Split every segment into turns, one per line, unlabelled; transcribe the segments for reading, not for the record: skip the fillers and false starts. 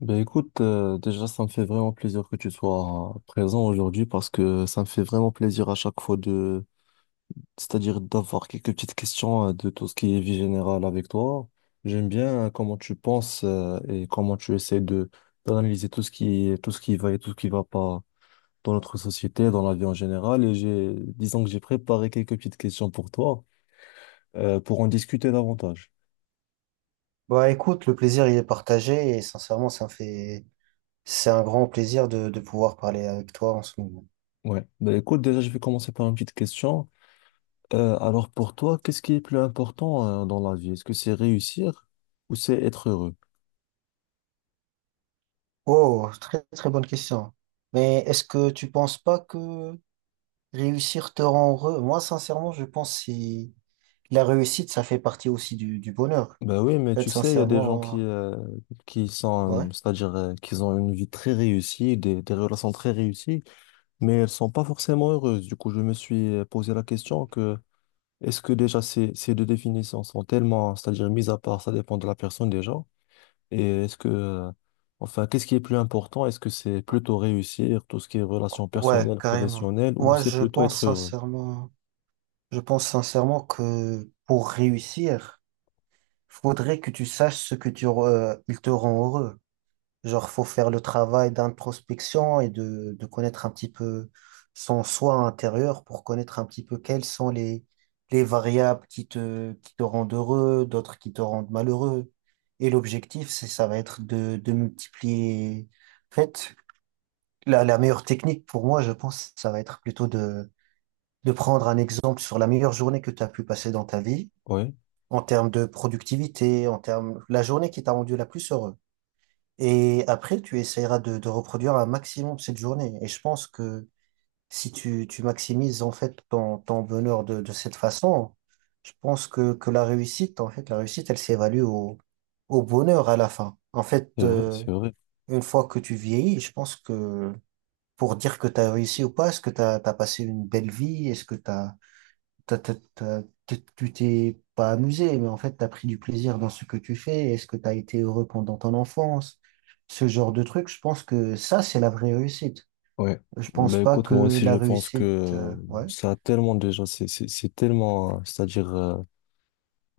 Ben écoute, déjà ça me fait vraiment plaisir que tu sois présent aujourd'hui parce que ça me fait vraiment plaisir à chaque fois de, c'est-à-dire d'avoir quelques petites questions de tout ce qui est vie générale avec toi. J'aime bien comment tu penses et comment tu essaies de d'analyser tout ce qui va et tout ce qui va pas dans notre société, dans la vie en général. Et j'ai, disons que j'ai préparé quelques petites questions pour toi pour en discuter davantage.
Bah écoute, le plaisir il est partagé et sincèrement ça me fait c'est un grand plaisir de pouvoir parler avec toi en ce moment.
Ouais. Ben écoute, déjà je vais commencer par une petite question. Alors pour toi, qu'est-ce qui est plus important dans la vie? Est-ce que c'est réussir ou c'est être heureux?
Oh, très très bonne question. Mais est-ce que tu penses pas que réussir te rend heureux? Moi sincèrement je pense que si la réussite ça fait partie aussi du bonheur.
Ben oui, mais
En fait,
tu sais, il y a des gens
sincèrement,
qui sont,
ouais.
c'est-à-dire qu'ils ont une vie très réussie, des relations très réussies, mais elles sont pas forcément heureuses. Du coup, je me suis posé la question que est-ce que déjà ces, ces deux définitions sont tellement, c'est-à-dire mises à part, ça dépend de la personne déjà, et enfin, qu'est-ce qui est plus important? Est-ce que c'est plutôt réussir, tout ce qui est relations
Ouais,
personnelles,
carrément.
professionnelles, ou
Moi
c'est
je
plutôt
pense
être heureux?
sincèrement Je pense sincèrement que pour réussir, faudrait que tu saches ce que tu re- il te rend heureux. Genre, faut faire le travail d'introspection et de connaître un petit peu son soi intérieur pour connaître un petit peu quelles sont les variables qui te rendent heureux, d'autres qui te rendent malheureux. Et l'objectif, ça va être de multiplier. En fait, la meilleure technique pour moi, je pense, ça va être plutôt de prendre un exemple sur la meilleure journée que tu as pu passer dans ta vie,
Oui,
en termes de productivité, en termes, la journée qui t'a rendu la plus heureux. Et après, tu essaieras de reproduire un maximum cette journée. Et je pense que si tu maximises en fait ton bonheur de cette façon, je pense que la réussite, en fait, la réussite, elle s'évalue au bonheur à la fin. En fait,
c'est vrai, c'est vrai.
une fois que tu vieillis, je pense que pour dire que tu as réussi ou pas, est-ce que tu as passé une belle vie? Est-ce que tu as, tu t'es pas amusé, mais en fait, tu as pris du plaisir dans ce que tu fais. Est-ce que tu as été heureux pendant ton enfance? Ce genre de truc, je pense que ça, c'est la vraie réussite.
Ouais.
Je pense
Ben
pas
écoute, moi
que
aussi, je
la
pense que
réussite, ouais,
ça a tellement déjà, c'est tellement, c'est-à-dire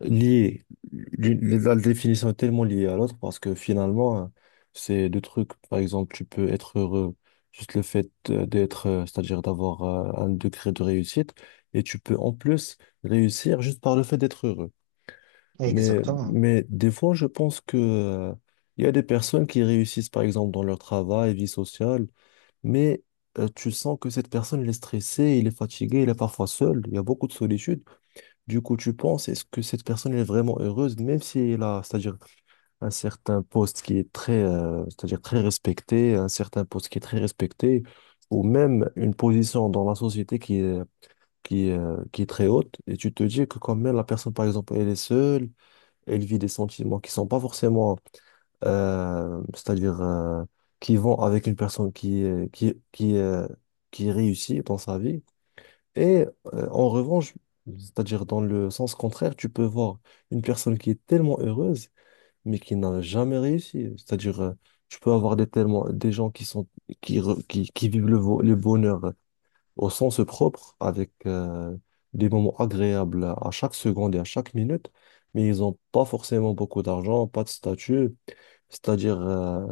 lié, la définition est tellement liée à l'autre parce que finalement, c'est deux trucs, par exemple, tu peux être heureux, juste le fait d'être, c'est-à-dire d'avoir un degré de réussite, et tu peux en plus réussir juste par le fait d'être heureux. Mais,
exactement.
mais des fois, je pense que, il y a des personnes qui réussissent, par exemple, dans leur travail, vie sociale, mais tu sens que cette personne, elle est stressée, il est fatigué, il est parfois seul, il y a beaucoup de solitude. Du coup, tu penses, est-ce que cette personne, elle est vraiment heureuse, même si elle a, c'est-à-dire un certain poste qui est très, c'est-à-dire très respecté, un certain poste qui est très respecté, ou même une position dans la société qui est très haute, et tu te dis que quand même la personne, par exemple, elle est seule, elle vit des sentiments qui sont pas forcément c'est-à-dire qui vont avec une personne qui, qui réussit dans sa vie. Et en revanche, c'est-à-dire dans le sens contraire, tu peux voir une personne qui est tellement heureuse, mais qui n'a jamais réussi. C'est-à-dire, tu peux avoir des, tellement, des gens qui sont, qui vivent le, le bonheur au sens propre, avec des moments agréables à chaque seconde et à chaque minute, mais ils n'ont pas forcément beaucoup d'argent, pas de statut. C'est-à-dire,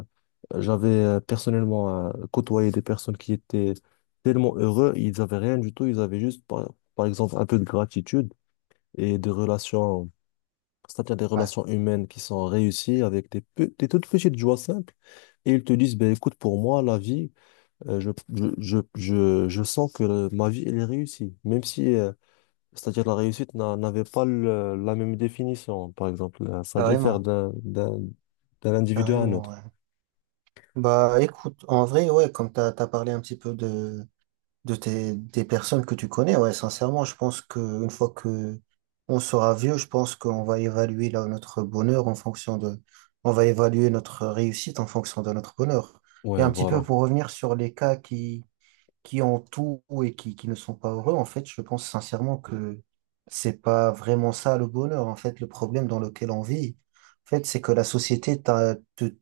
j'avais personnellement côtoyé des personnes qui étaient tellement heureux, ils n'avaient rien du tout, ils avaient juste, par exemple, un peu de gratitude et des relations, c'est-à-dire des
Ouais,
relations humaines qui sont réussies avec des, des toutes petites joies simples. Et ils te disent, ben écoute, pour moi, la vie, je sens que ma vie, elle est réussie. Même si, c'est-à-dire, la réussite n'avait pas la même définition, par exemple. Ça diffère
carrément,
d'un individu à un
carrément,
autre.
ouais. Bah, écoute, en vrai, ouais, comme t'as parlé un petit peu des personnes que tu connais, ouais, sincèrement, je pense que une fois que on sera vieux, je pense qu'on va évaluer là, notre bonheur en fonction de, on va évaluer notre réussite en fonction de notre bonheur. Et
Ouais,
un petit peu
voilà.
pour revenir sur les cas qui ont tout et qui ne sont pas heureux, en fait, je pense sincèrement que c'est pas vraiment ça le bonheur. En fait, le problème dans lequel on vit, en fait, c'est que la société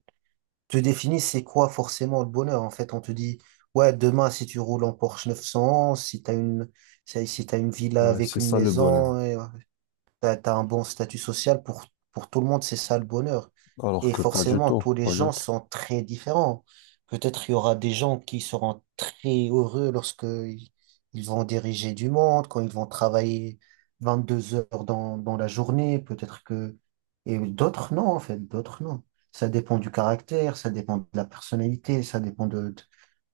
te définit c'est quoi forcément le bonheur. En fait, on te dit, ouais, demain, si tu roules en Porsche 911, si t'as une villa
Ouais,
avec
c'est
une
ça le bonheur.
maison, et t'as, un bon statut social pour tout le monde, c'est ça le bonheur.
Alors
Et
que pas du
forcément,
tout,
tous les
pas du
gens
tout.
sont très différents. Peut-être il y aura des gens qui seront très heureux lorsque ils vont diriger du monde, quand ils vont travailler 22 heures dans la journée, peut-être que... Et d'autres, non, en fait, d'autres, non. Ça dépend du caractère, ça dépend de la personnalité, ça dépend de,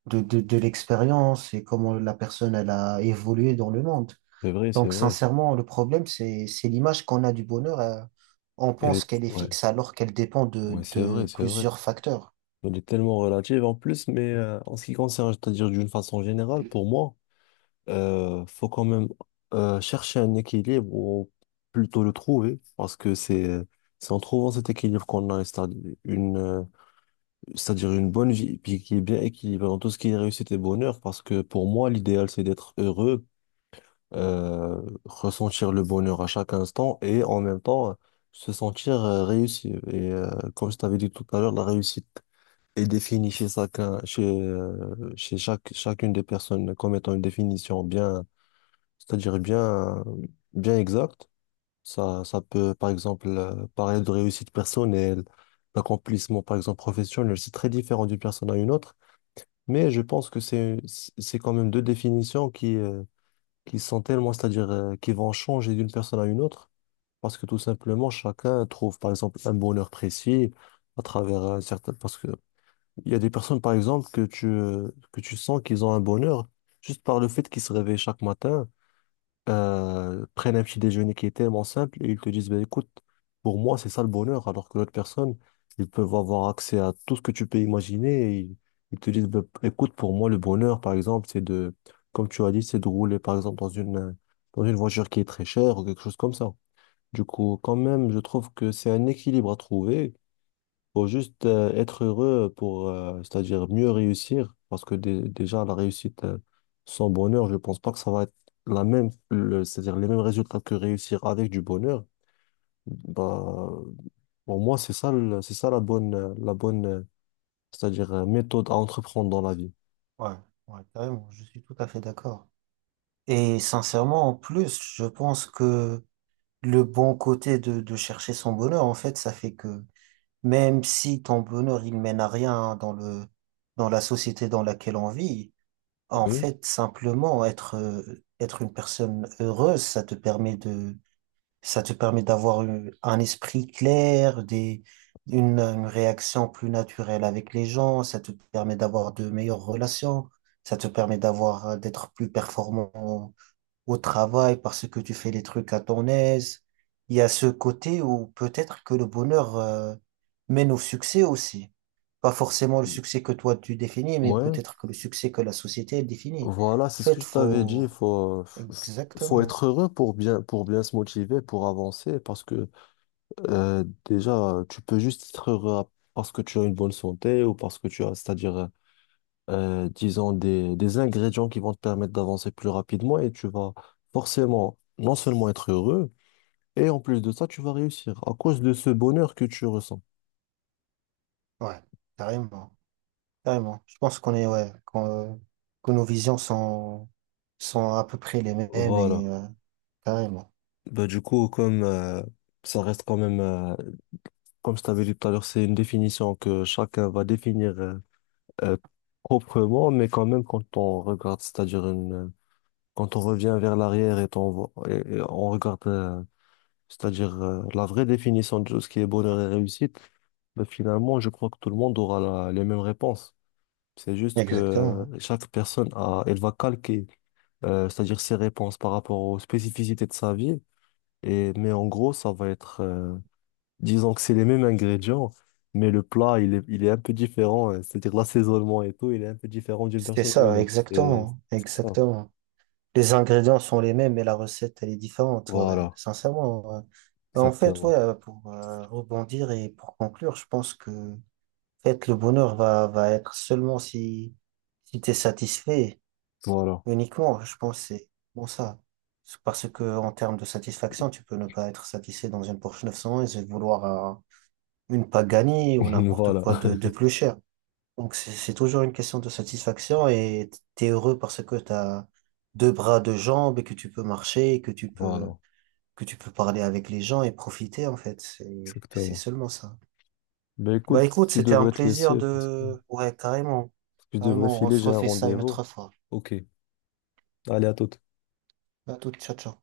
de, de de l'expérience et comment la personne, elle a évolué dans le monde.
C'est vrai, c'est
Donc,
vrai.
sincèrement, le problème, c'est l'image qu'on a du bonheur. On
Elle
pense
est,
qu'elle est
ouais,
fixe alors qu'elle dépend
ouais, c'est vrai,
de
c'est vrai.
plusieurs facteurs.
Elle est tellement relative en plus, mais en ce qui concerne, c'est-à-dire d'une façon générale, pour moi, faut quand même chercher un équilibre ou plutôt le trouver, parce que c'est en trouvant cet équilibre qu'on a, c'est-à-dire une bonne vie, puis qui est bien équilibrée dans tout ce qui est réussite et bonheur, parce que pour moi, l'idéal, c'est d'être heureux ressentir le bonheur à chaque instant et en même temps se sentir réussi. Et comme je t'avais dit tout à l'heure, la réussite est définie chez chacun, chacune des personnes comme étant une définition bien, c'est-à-dire bien, bien exacte. Ça peut, par exemple, parler de réussite personnelle, d'accomplissement, par exemple, professionnel. C'est très différent d'une personne à une autre, mais je pense que c'est quand même deux définitions qui sont tellement, c'est-à-dire qui vont changer d'une personne à une autre, parce que tout simplement, chacun trouve, par exemple, un bonheur précis à travers un certain... Parce que il y a des personnes, par exemple, que tu sens qu'ils ont un bonheur juste par le fait qu'ils se réveillent chaque matin prennent un petit déjeuner qui est tellement simple et ils te disent, ben écoute, pour moi, c'est ça le bonheur, alors que l'autre personne, ils peuvent avoir accès à tout ce que tu peux imaginer ils te disent, ben, écoute, pour moi, le bonheur, par exemple, c'est de, comme tu as dit, c'est de rouler, par exemple, dans une voiture qui est très chère ou quelque chose comme ça. Du coup, quand même, je trouve que c'est un équilibre à trouver, faut juste être heureux pour, c'est-à-dire mieux réussir, parce que déjà, la réussite sans bonheur, je pense pas que ça va être la même, c'est-à-dire les mêmes résultats que réussir avec du bonheur. Bah, pour moi, c'est ça, c'est ça la bonne, c'est-à-dire méthode à entreprendre dans la vie.
Ouais, ouais, carrément, je suis tout à fait d'accord. Et sincèrement, en plus, je pense que le bon côté de chercher son bonheur, en fait, ça fait que même si ton bonheur, il mène à rien dans dans la société dans laquelle on vit, en
Oui.
fait, simplement être une personne heureuse, ça te permet de. Ça te permet d'avoir eu un esprit clair, une réaction plus naturelle avec les gens. Ça te permet d'avoir de meilleures relations. Ça te permet d'avoir, d'être plus performant au travail parce que tu fais les trucs à ton aise. Il y a ce côté où peut-être que le bonheur, mène au succès aussi. Pas forcément le succès que toi tu définis, mais
Ouais.
peut-être que le succès que la société elle définit.
Voilà,
En
c'est ce que
fait,
je t'avais dit.
faut...
Il faut, faut
Exactement.
être heureux pour bien se motiver, pour avancer, parce que déjà, tu peux juste être heureux à- parce que tu as une bonne santé ou parce que tu as, c'est-à-dire, disons, des ingrédients qui vont te permettre d'avancer plus rapidement et tu vas forcément non seulement être heureux, et en plus de ça, tu vas réussir à cause de ce bonheur que tu ressens.
Ouais, carrément. Carrément. Je pense qu'on est, ouais, que nos visions sont à peu près les mêmes
Voilà.
carrément.
Bah, du coup, comme ça reste quand même, comme je t'avais dit tout à l'heure, c'est une définition que chacun va définir euh, proprement, mais quand même, quand on regarde, c'est-à-dire une quand on revient vers l'arrière et on regarde, c'est-à-dire la vraie définition de ce qui est bonheur et réussite, ben, finalement, je crois que tout le monde aura les mêmes réponses. C'est juste que
Exactement.
chaque personne elle va calquer, c'est-à-dire ses réponses par rapport aux spécificités de sa vie. Et, mais en gros, ça va être, disons que c'est les mêmes ingrédients, mais le plat, il est un peu différent, hein. C'est-à-dire l'assaisonnement et tout, il est un peu différent d'une
C'était
personne à une
ça,
autre. C'est
exactement.
c'est ça.
Exactement. Les ingrédients sont les mêmes, mais la recette, elle est différente, ouais,
Voilà,
sincèrement. Ouais. Mais en fait,
exactement.
ouais, pour rebondir et pour conclure, je pense que en fait, va être seulement si, si tu es satisfait.
Voilà.
Uniquement, ouais, je pense, c'est bon ça. C'est Parce que en termes de satisfaction, tu peux ne pas être satisfait dans une Porsche 911 et vouloir une Pagani ou n'importe
Voilà,
quoi de plus cher. Donc c'est toujours une question de satisfaction et t'es heureux parce que t'as deux bras, deux jambes et que tu peux marcher, et
voilà,
que tu peux parler avec les gens et profiter en fait. C'est
exactement.
seulement ça.
Ben
Bah
écoute,
écoute,
tu
c'était un
devrais te
plaisir
laisser parce que
de ouais carrément
je devrais
carrément. On
filer,
se
j'ai un
refait ça une
rendez-vous.
autre fois.
Ok, allez à toute.
À toute, ciao ciao.